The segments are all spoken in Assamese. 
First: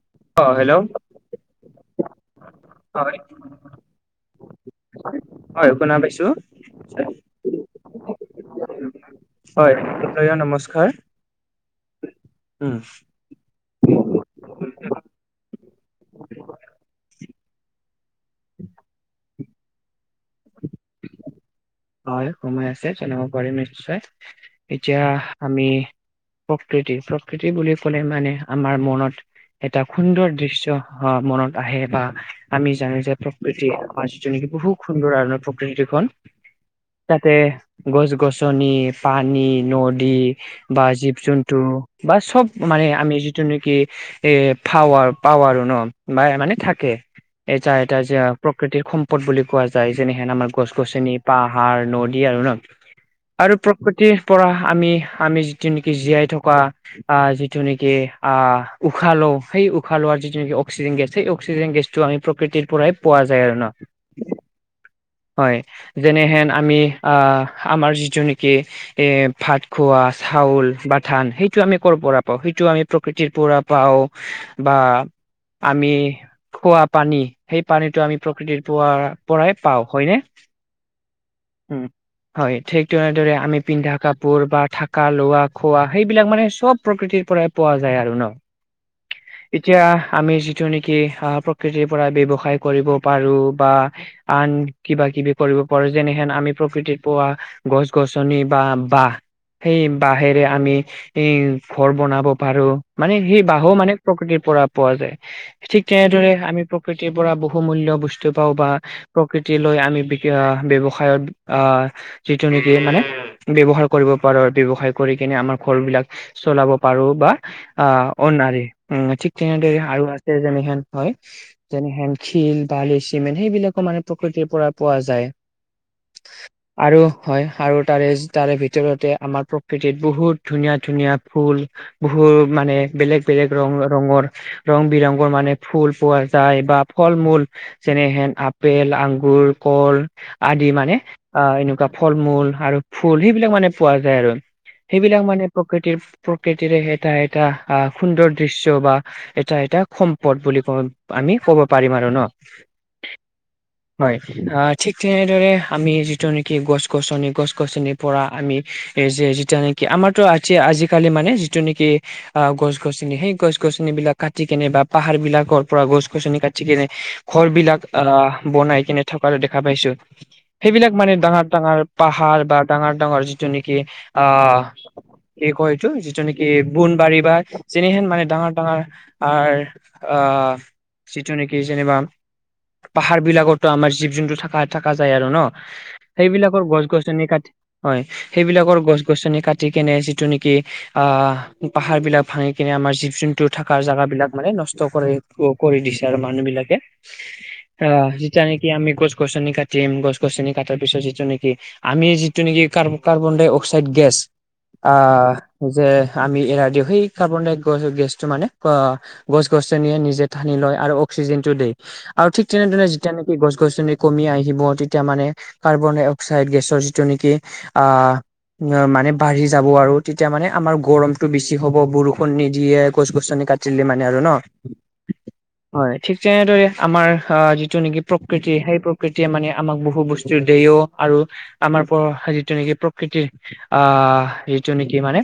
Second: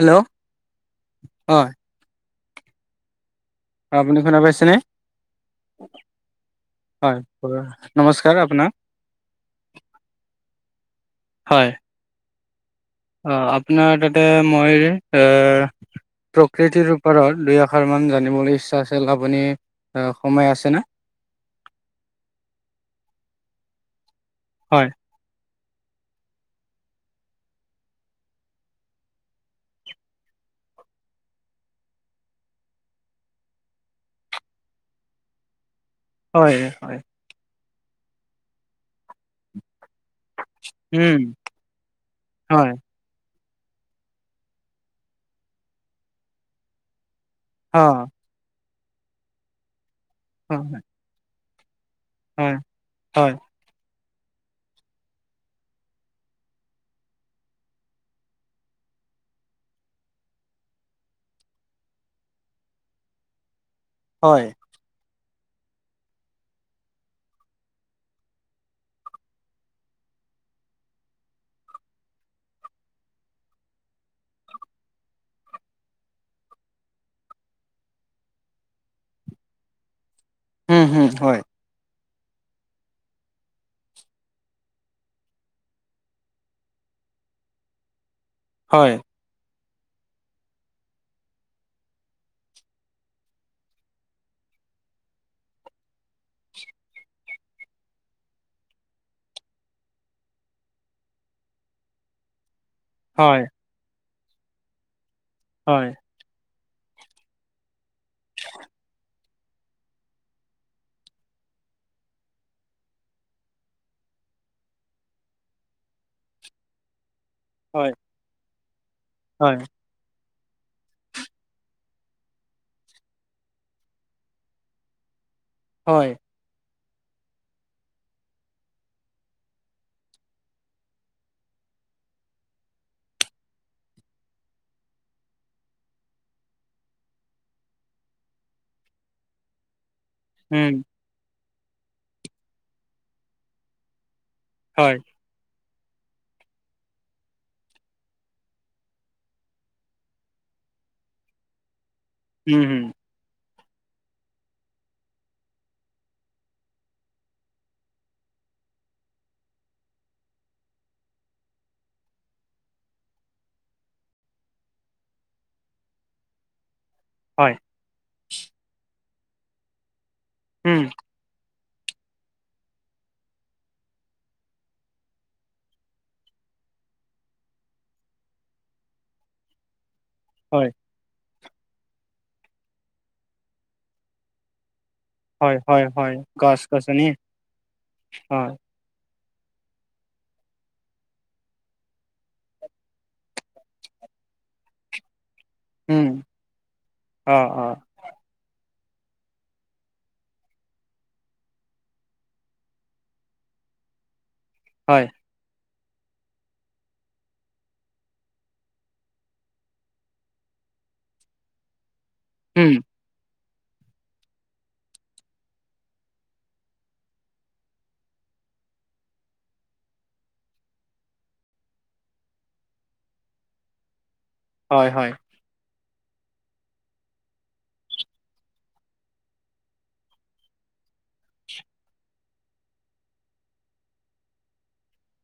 হেল্ল' অ' হেল্ল', হয় হয়। আপুনি শুনা পাইছেনে? হয় শুনা পাইছো হয়, [inaudible] নমস্কাৰ আপোনাক। হয়, [inaudible] নমস্কাৰ। হয়। উম। অ' আপোনাৰ তাতে মই এ, এ। প্ৰকৃতিৰ ওপৰত দুৰাষাৰ মান জানিবলৈ ইচ্ছা আছিল, আ আপুনি সময় আছেনে? হয়, সময় আছে জনাব পাৰিম নিশ্চয়। হয় এতিয়া আমি প্ৰকৃতি প্ৰকৃতি বুলি ক'লে মানে, আমাৰ মনত এটা সুন্দৰ দৃশ্য, অ' মনত আহে বা আমি জানো যে প্ৰ কৃতিয়ে প্ৰাৰ্চীনিক বহু সুন্দৰ আৰু প্ৰকৃতিখন। হয়, হয়, হয়। তাতে গছ-গছনি, পানী, নদী বা উম জীৱ-জন্তু বা চব হয় মানে আমি যিটো নেকি এ ফাৱাৰ, পাৱাৰো ন বা মানে থাকে। এটা অ এটা যে প্ৰকৃতিৰ সম্পদ বুলি কোৱা যায়, যেনেহেন আমাৰ হয় গছ-গছনি, পাহাৰ, নদী দী আৰু ন। হয় হয় আৰু প্ৰকৃতিৰ পৰা আমি, আমি যিটো নেকি জীয়াই থকা আহ যিটো নেকি আহ উশাহ লওঁ, সেই উশাহ লোৱাৰ যিটো নেকি অক্সিজেন গেছ, সেই অক্সিজেন গেছ টো আমি, প্ৰকৃতিৰ পৰাই পোৱা যায় আৰু ন। হয়। হয়, যেনেহেন আমি আহ আমাৰ যিটো নেকি এ ভাত খোৱা চাউল বা ধান সেইটো আমি কৰ' পৰা পাও? সেইটো আমি প্ৰকৃতিৰ পৰা পাও। বা আমি খোৱা পানী সেই পানীটো আমি প্ৰকৃতিৰ পোৱা পৰাই পাওঁ হয়নে? উম হুম হয়। উম! হয়, ঠিক তেনেদৰে আমি পিন্ধা কাপোৰ বা থাকা লোৱা খোৱা সেইবিলাক মানে চব প্ৰকৃতিৰ পৰাই পোৱা যায় আৰু ন? হয়। এতিয়া আমি যিটো নেকি আহ প্ৰকৃতিৰ পৰা ব্যৱসায় কৰিব পাৰো বা আন কিবা কিবি কৰিব পাৰোঁ, যেনেহেন আমি প্ৰকৃতিত পোৱা গছ গছনি বা বাঁহ সেই বাঁহেৰে আমি এই ঘৰ বনাব পাৰো। মানে সেই হয় বাঁহো মানে প্ৰকৃতিৰ পৰা পোৱা যায়। ঠিক হয় তেনেদৰে আমি প্ৰ প্ৰকৃতিৰ পৰা বহু মূল্য বস্তু পাওঁ বা, প্ৰকৃতি লৈ আমি বি আ ব্যৱসায়ত আহ যিটো নেকি মানে ব্যৱহাৰ কৰিব পাৰো, ব্যৱসায় কৰি কিনে আমাৰ ঘৰ বিলাক চলাব পাৰো বা অ হয় অনাৰে, উম ঠিক হয় তেনেদৰে আৰু আ তে যেনেহেন হয়। যেনেহেন শিল, বালি, চিমেণ্ট সেইবিলাকো মানে প্ৰকৃতিৰ পৰা পোৱা যায়। হয়। আৰু হয় আৰু তাৰে তাৰে ভিতৰতে আমাৰ প্ৰকৃতিত বহুত ধুনীয়া ধুনীয়া ফুল বহুত মানে বেলেগ বেলেগ ৰং ৰঙৰ ৰং বিৰংগৰ মানে ফুল পোৱা যায়, বা ফল মূল যেনেহেন আপেল, আংগুৰ, কল আদি উম মানে আহ এনেকুৱা ফল মূল আৰু ফুল সেইবিলাক মানে পোৱা যায় আৰু। হয় সেইবিলাক মানে প্ৰকৃতিৰ প্ৰকৃতিৰে এটা এটা আহ' সুন্দৰ দৃশ্য বা এটা এটা সম্পদ বুলি কম আমি কব পাৰিম আৰু ন। উম হুম। হয় অঁ ঠিক তেনেদৰে আমি যিটো নেকি গছ- গছনি গছ গছনিৰ পৰা আমি এই যে যিটো নেক কি আমাৰতো আজি আজিকালি মানে যিটো নেকি আহ' গছ গছনি সেই গছ গছনিবিলাক কাটি কেনে বা পাহাৰ বিলাকৰ পৰা গছ গছনি কাটি কেনে ঘৰ হয় বিলাক আহ' বনাই কেনে থকাৰ দেখা পাইছোঁ। উম সেইবিলাক মানে ডাঙৰ ডাঙৰ পাহাৰ বা ডাঙৰ ডাঙৰ যিটো নেকি আহ এই কয় এইটো যিটো নেকি বোনবাৰী বা যেনেহেন মানে ডাঙৰ ডাঙৰ আৰ আহ' হয় যিটো নেকি যেনিবা পাহাৰ বিলাকতো আমাৰ জীৱ জন্তু থাক থাকা যায় আৰু ন, হয় হয় হয় সেইবিলাকৰ গছ গছনি কাটি হয় সেইবিলাকৰ গছ গছনি কাটি কেনে যিটো নেকি আহ পাহাৰ বিলাক ভাঙি কিনে আমাৰ জীৱ জন তু থাকাৰ জেগাবিলাক মানে নষ্ট কৰে ক কৰি দিছে উম আৰু মানুহ বিলাকে, অ অ আহ যিতিয়া নেকি আমি গছ গছনি কাটিম, গছ গছনি কাটাৰ পিছত যিটো নেকি আমি যিটো নেকি কাৰ্বন কাৰ্বন ডাই অক্সাইড গেছ হয় আহ' যে আমি এৰাই দিওঁ সেই কাৰ্বন ডাই গহ গেছটো মানে ক' গছ-গছনিয়ে নিজে ঠানি লয় আৰু অক্সিজেন টো দিয়ে। আৰু ঠিক উম তেনেধৰণে যেতিয়া নেকি গছ-গছনিত কমি আহিব তেতিয়া মানে কাৰ্বন-ডাই-অক্সাইড গেছৰ যিটো নেকি আহ অ মানে বাঢ়ি যাব আৰু তেতিয়া মানে আমাৰ গৰমতটো বেছি হ'ব বৰষুণ নিদিয়ে গছ-গছনি কাটি টিলে মানে আৰু ন। হয় হয়। হয়। ঠিক তেনেদৰে আমাৰ অ যিটো নেকি প্ৰকৃতি সেই প্ৰ প্ৰকৃতিয়ে মানে আমাক বহু বস্তু দিয়াও আৰু আমাৰ পৰা যিটো নেকি প্ৰকৃতিৰ আহ যিটো নেকি মানে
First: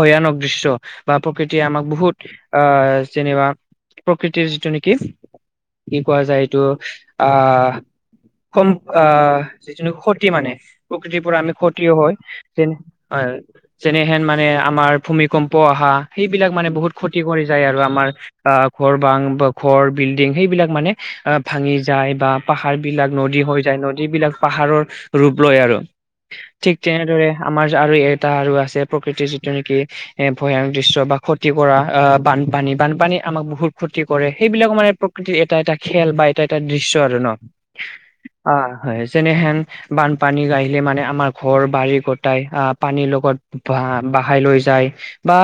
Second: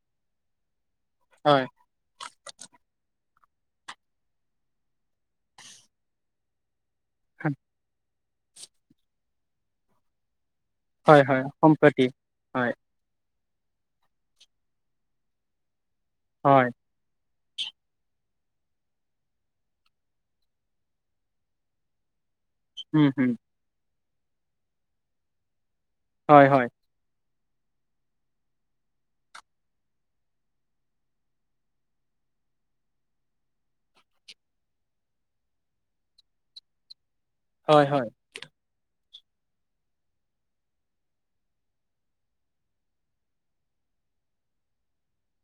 ভয়ানক দৃশ্যৰ বা প্ৰকৃতিয়ে হয় আমাক বহুত আহ যেনিবা প্ৰকৃতিৰ যিটো নেকি কি, কোৱা যায় এইটো আহ সম আহ যিটো ক্ষতি মানে হয় প্ৰকৃতিৰ পৰা হয় আমি ক্ষতিও সম্প্ৰতি হয় হয় যেনে হয়। যেনেহেন মানে আমাৰ ভূমিকম্প অহা সেইবিলাক হয় মানে বহুত ক্ষতি কৰি যায় আৰু আমাৰ আহ ঘৰ বাং বা ঘৰ, বিল্ডিং সেইবিলাক মানে আহ ভাঙি যায় বা পাহৰ উম বিলাক হম নদী হৈ যায়, নদীবিলাক পাহাৰৰ ৰূপ লয় আৰু। হয় হয়। ঠিক তেনেদৰে আমাৰ আৰু এটা আৰু আছে প্ৰকৃতিৰ যিটো নেকি এ ভয়ানক দৃশ্যৰ বা ক্ষতি কৰা আহ বানপানী বানপানী আমাক বহুত ক্ষতি কৰে সেইবিলাক মানে প্ৰকৃতিৰ এটা এটা খেল বা এটা এটা দৃশ্য আৰু ন। হয় হয়। অহ যেনেহেন বানপানী গাঢ়িলে মানে আমাৰ ঘৰ-বাৰী গোটাই আহ' পানীৰ লগত বহাই লৈ যায়। বা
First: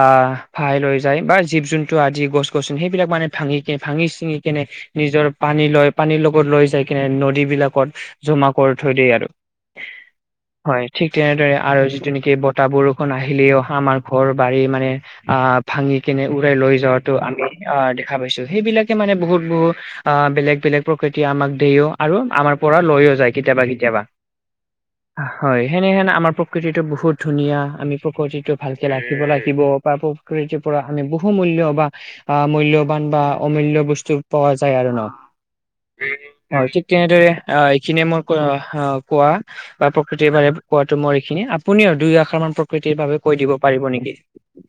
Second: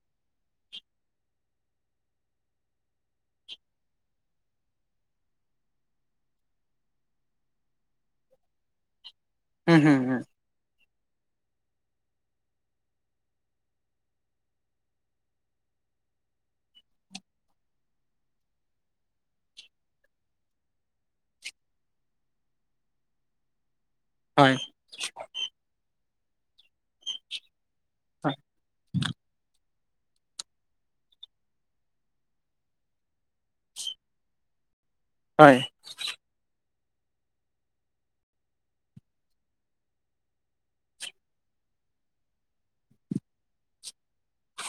আহ ভহাই লৈ যায় বা জীৱ-জন্তু আদি গছ-গছনি সেইবিলাক মানে ভাঙিনে ভাঙি চিঙি কেনে নিজৰ পানী লৈ পানীৰ লগত লৈ যাই কিনে নদীবিলাকত জমা কৰি থৈ দিয়ে আৰু। উম হুম হুম। হয় ঠিক তেনেদৰে আৰু যিটো নেকি বতাহ বৰষুণ আহিলে অহ আমাৰ ঘৰ বাৰী মানে আহ' ভাঙি কিনে উৰাই লৈ যোৱাতটো আমি আহ দেখা পাইছোঁ। সেইবিলাকে মানে বহুত বহুত অ' বেলেগ বেলেগ প্ৰকৃতিয় আমাক দেও আৰু আমাৰ পৰা লৈয়ও যায় কেতিয়াবা কেতিয়াবা। হয় সেনেহেন আমাৰ প্ৰকৃতিটো বহুত ধুনীয়া আমি হয় প্ৰকৃতিটো ভালকে ৰাখিব লাগিব বা প্ৰকৃতিৰ পৰা আমি বহু মূল্যৰ বা আহ মূল্যবান বা অমূল্য বস্তু পোৱা যায় আৰু ন। হয়। হয় ঠিক তেনেদৰে অ এইখিনিয়ে মই ক অ কোৱা বা প্ৰকৃতিৰ বাবে কোৱাটো মোৰ এইখিনি। আপুনি দুই আশাৰ মান প্ৰকৃতিৰ বাবে কৈ দিব পাৰিব নেকি?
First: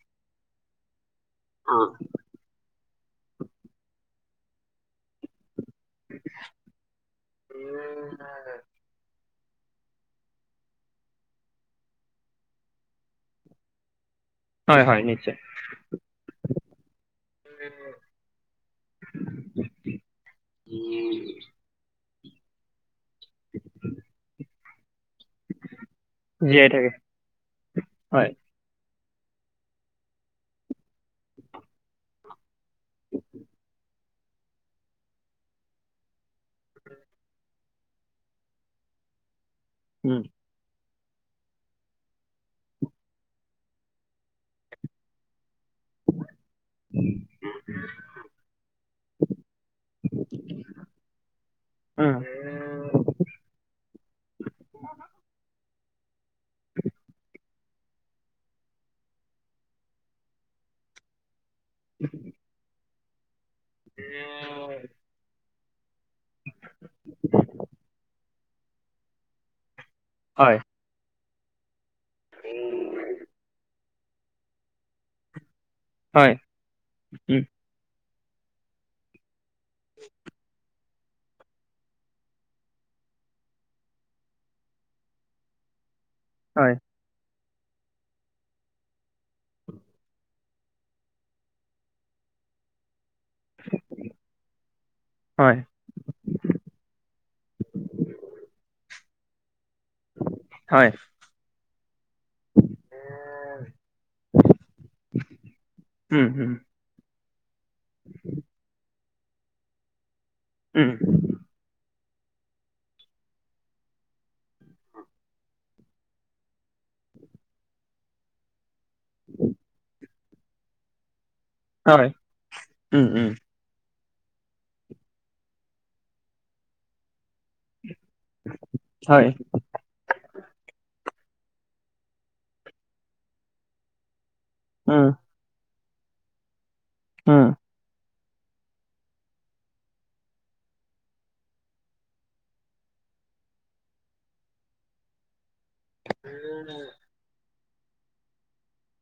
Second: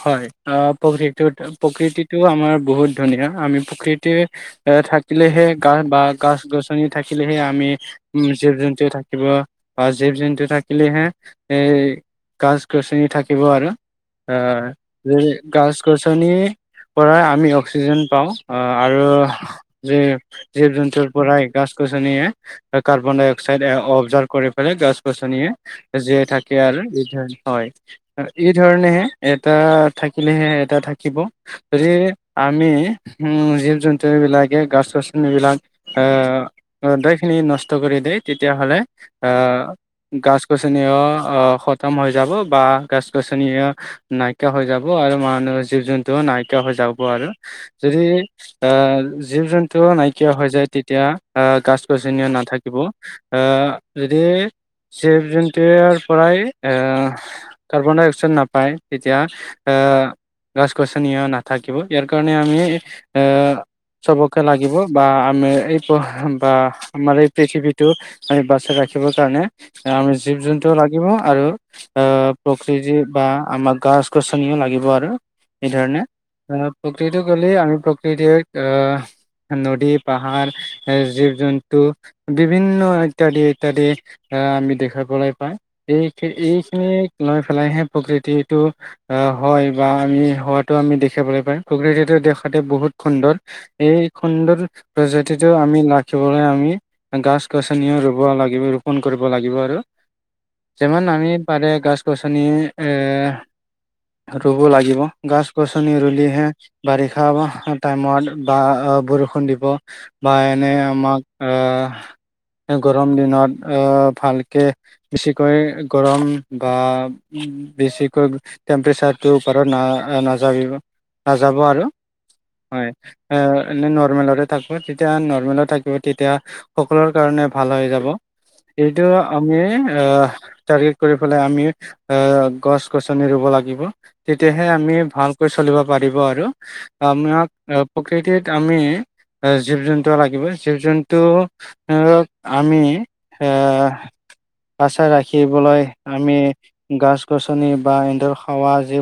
হয় অ প্ৰকৃতিত প্ৰকৃতিটো আমাৰ বহুত ধুনীয়া আমি প্ৰকৃতিৰ থাকিলেহে গা বা গছ-গছনি থাকিলেহে আমি জীৱ-জন্তু থাকিব আ জীৱ জন্তু থাকিলেহে এ গছ-গছনি থাকিব আৰু হয় হয় যে নিশ্চয় গছ-গছনিৰ পৰা আমি অক্সিজেন পাওঁ আৰু জী-জীৱ-জন্তুৰ পৰাই গছ-গছনিয়ে কাৰ্বন ডাই অক্সাইড এ অবজাৰ্ভ কৰি পেলাই গছ গছনিয়ে জীয়াই থাকে আৰু এই ধৰ হয় হয় এই ধৰণেহে এটা থাকিলেহে এটা থাকিব, যদি আমি উম জীৱ টো বিলাকে গাছ-গছনী বিলাক আহ ৰদৈ খিনি নষ্ট কৰি দিয় তেতিয়াাহ'লে আহ উম গছ গছনিও আহ খতম হৈ যাব বা গছ গছনিও নাইকিয়া হৈ যাব আৰু মানুহৰ জীৱ জন্তুও নাইকিয়া হৈ যাব আৰু যদি আহ জীৱ জন্তু নাইকিয়া হৈ যায় তেতিয়া আহ গছ উম গছীয় নাথাকিব আহ যদি চে জোনন্তু পৰাই কাৰ্বন ডাই অক্সাইড নাপায় তেতিয়া গছ গছনি নাথাকিব ইয়াৰ কাৰণে আমি চবকে লাগিব বা আমি এই বা আমাৰ এই পৃথিৱীতটোম বাচাই ৰাখিবৰ কাৰণে আমি জীৱ হয় জন্তু লাগিব আৰু আহ প্ৰকৃতি বা আমাক গছ গছনিও লাগিব আৰু সেই ধৰণে হয় প্ৰকৃতিটো উম গ'লেই আমি নদী পাহাৰ এ জীৱ জন্তু বিভিন্ন ইত্যাদি ইত্যাদি আহ আমি দেখিবলৈ পায় এইিন এই হয় খিনি লৈ পেলাইহে প্ৰকৃতিত টো অ হয় বা আমি হোৱাাতটো আমি দেখিবলৈ পাই প্ৰকৃতিতটো দেখাতে বহুত সুন্দৰ এই সুন্দৰ প্ৰজাতিটোও হয় আমি লাভ থিবলৈ আমি গছ গছনিও ৰুব লাগিব ৰোপণ কৰিব লাগিব আৰু হয় যিমান আমি পাৰে গছ গছনি এ ৰুব লাগিব গছ গছনি উম ৰুলহে উম বাৰিষা বা টাইমত বা বৰষুণ দিব বা এনে উম আমাক গৰম দিনত ভালকে বেছিকৈ গৰম বা বেছিকৈ টেম্পৰেচাৰটোৰ ওপৰত না নাযাবিব নাযাব আৰু হয় হয় উম উম এ নৰ্মেলতে থাকো তেতিয়া নৰ্মেলত থাকিব তেতিয়া সকলোৰ কাৰণে ভাল হৈ যাব এইটো হয় আমি আহ আমি গছ গছনি ৰুব লাগিব তেতিয়াহে আমি উম ভাল [inaudible] উম প্ৰকৃতিত আমি জীৱ জন্তু লাগিব জীৱ জন্তু ধ লক আমি এৰ আচাৰ ৰাখিবলৈ আমি গছ গছনি বা এনেদৰ খাৱা যি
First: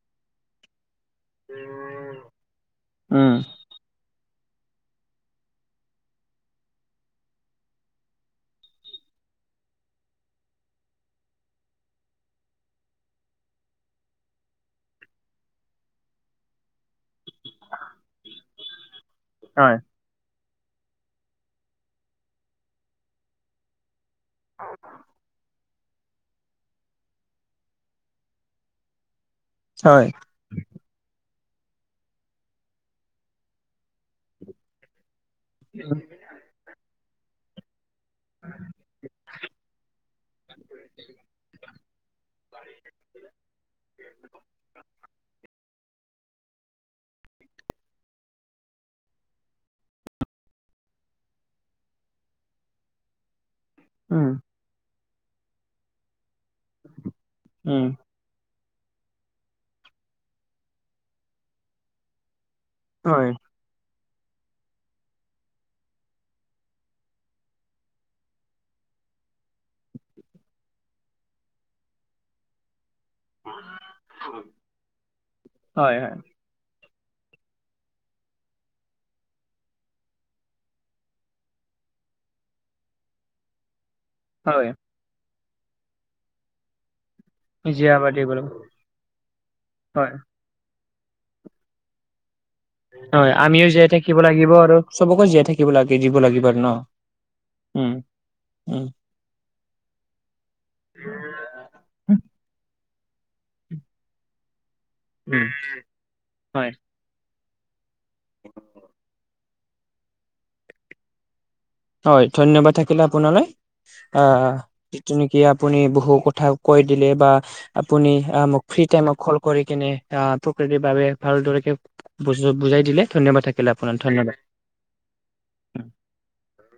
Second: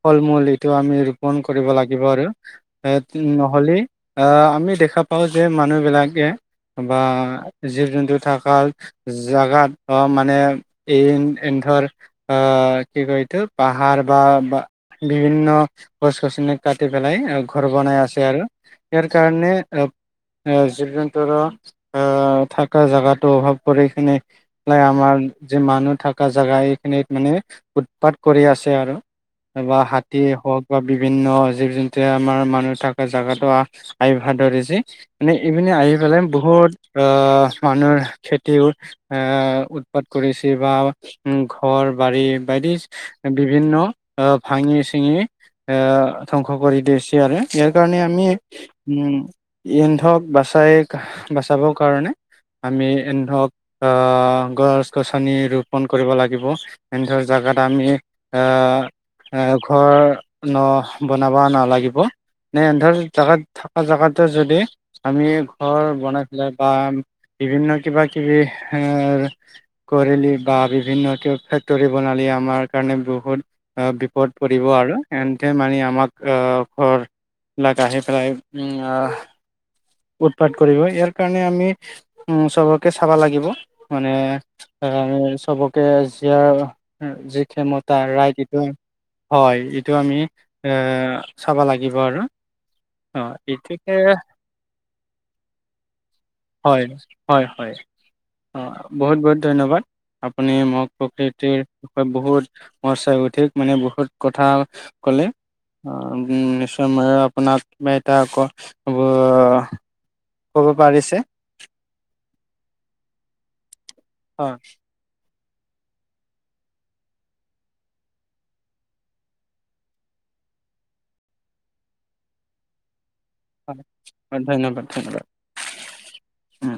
ফল মূল এইটো আমি পণ কৰিব লাগিব আৰু উম নহ'লে আহ আমি দেখা পাওঁ যে মানুহবিলাকে বা জীৱ জন্তু থকা জাগাত অ মানে এই ধৰ আহ কি কতো পাহাৰ বা বা বিভিন্ন গছ গছনি কাটি পেলাই ঘৰ বনাই আছে আৰু ইয়াৰ কাৰণে হয় আহ এ জীৱ জন্তুৰ আহ থকা জোগাতো অভাৱ কৰিখিনি নাই আমাৰ যি মানুহ থকা জেগা এইখিনিত মানে উৎপাত কৰি আছে আৰু। বা, হয় হাতীয়ে হওক বা বিভিন্ন জীৱ জন্ত আমাৰ মানুহ থকা জোগাতটো আ ভাদৰে যি [inaudible] মানে ইপিনে আহি পেলাই বহুত মানুহৰ খেতিও এ, উৎপাত কৰিছে বা ঘৰ, বাৰী বি, বিভিন্ন ভাঙি, চিঙি এ, ধ্বংস কৰি দিছে আৰু ইয়াৰ কাৰণে আমি উম, ইন্ধক বাচাই বাচাবৰ কাৰণে আমি, এ, ধৰক [unintelligible] উম আহ, গছ-গছনি ৰোপন কৰিব লাগিব এনে ধৰ জোগাত উম আমি আহ, ঘৰ, ন, বনাব নালাগিব। নেধৰ হয় জেগাত থকা জেগাতো যদি আমি ঘৰ বনাই পেলাই বা বিভিন্ন কিবা কিবি এ কৰিলি বা বিভিন্ন ক, ফেক্টৰী বনালি আমাৰ কাৰণে বহুত বিপদ পৰিব আৰু এনেতে মানে হয় হয় আমাক ঘৰ লক আহে, প্ৰায় উ। উৎপাত কৰিব, ইয়াৰ কাৰণে আমি উ, চবকে চাব লাগিব মানে হয় আমি চবকে জীয়াৰ যি জীয়া ক্ষমতা বা দিব ৰাইট লাগিব এইটো হয়, এইটো হয় আমি চাব লাগিব আৰু। অ' হয়, আমিও জীয়াই এইটোকে থাকিব লাগিব আৰু চবকো জীয়াই থাকিব লাগে, দিব লাগিব। আৰু ন হয়, হয়, হয়, উম অ', বহুত, বহুত ধন্যবাদ। আপুনি মোক প্ৰকৃতিৰ বিষয় উম বহুত [unintelligible] অধিক মানে বহুত কথা কলে, উম, হয়। নিশ্চয় মই আপোনাক বা এতিয়া আকৌ অ', ক'ব পাৰিছে। হয় ধন্যবাদ থাকিলে আপোনালৈ, হয়, অ'। যিটো নেকি আপুনি বহু কথা কৈ দিলে বা আপুনি মোক ফ্ৰীতে ক'ল কৰি কিনে প্ৰকৃতিৰ বাবে ভালদ বুজ, বুজাই দিলে ধন্যবাদ থাক হয়, হয়, ধন্যবাদ, ধন্যবাদ। উম।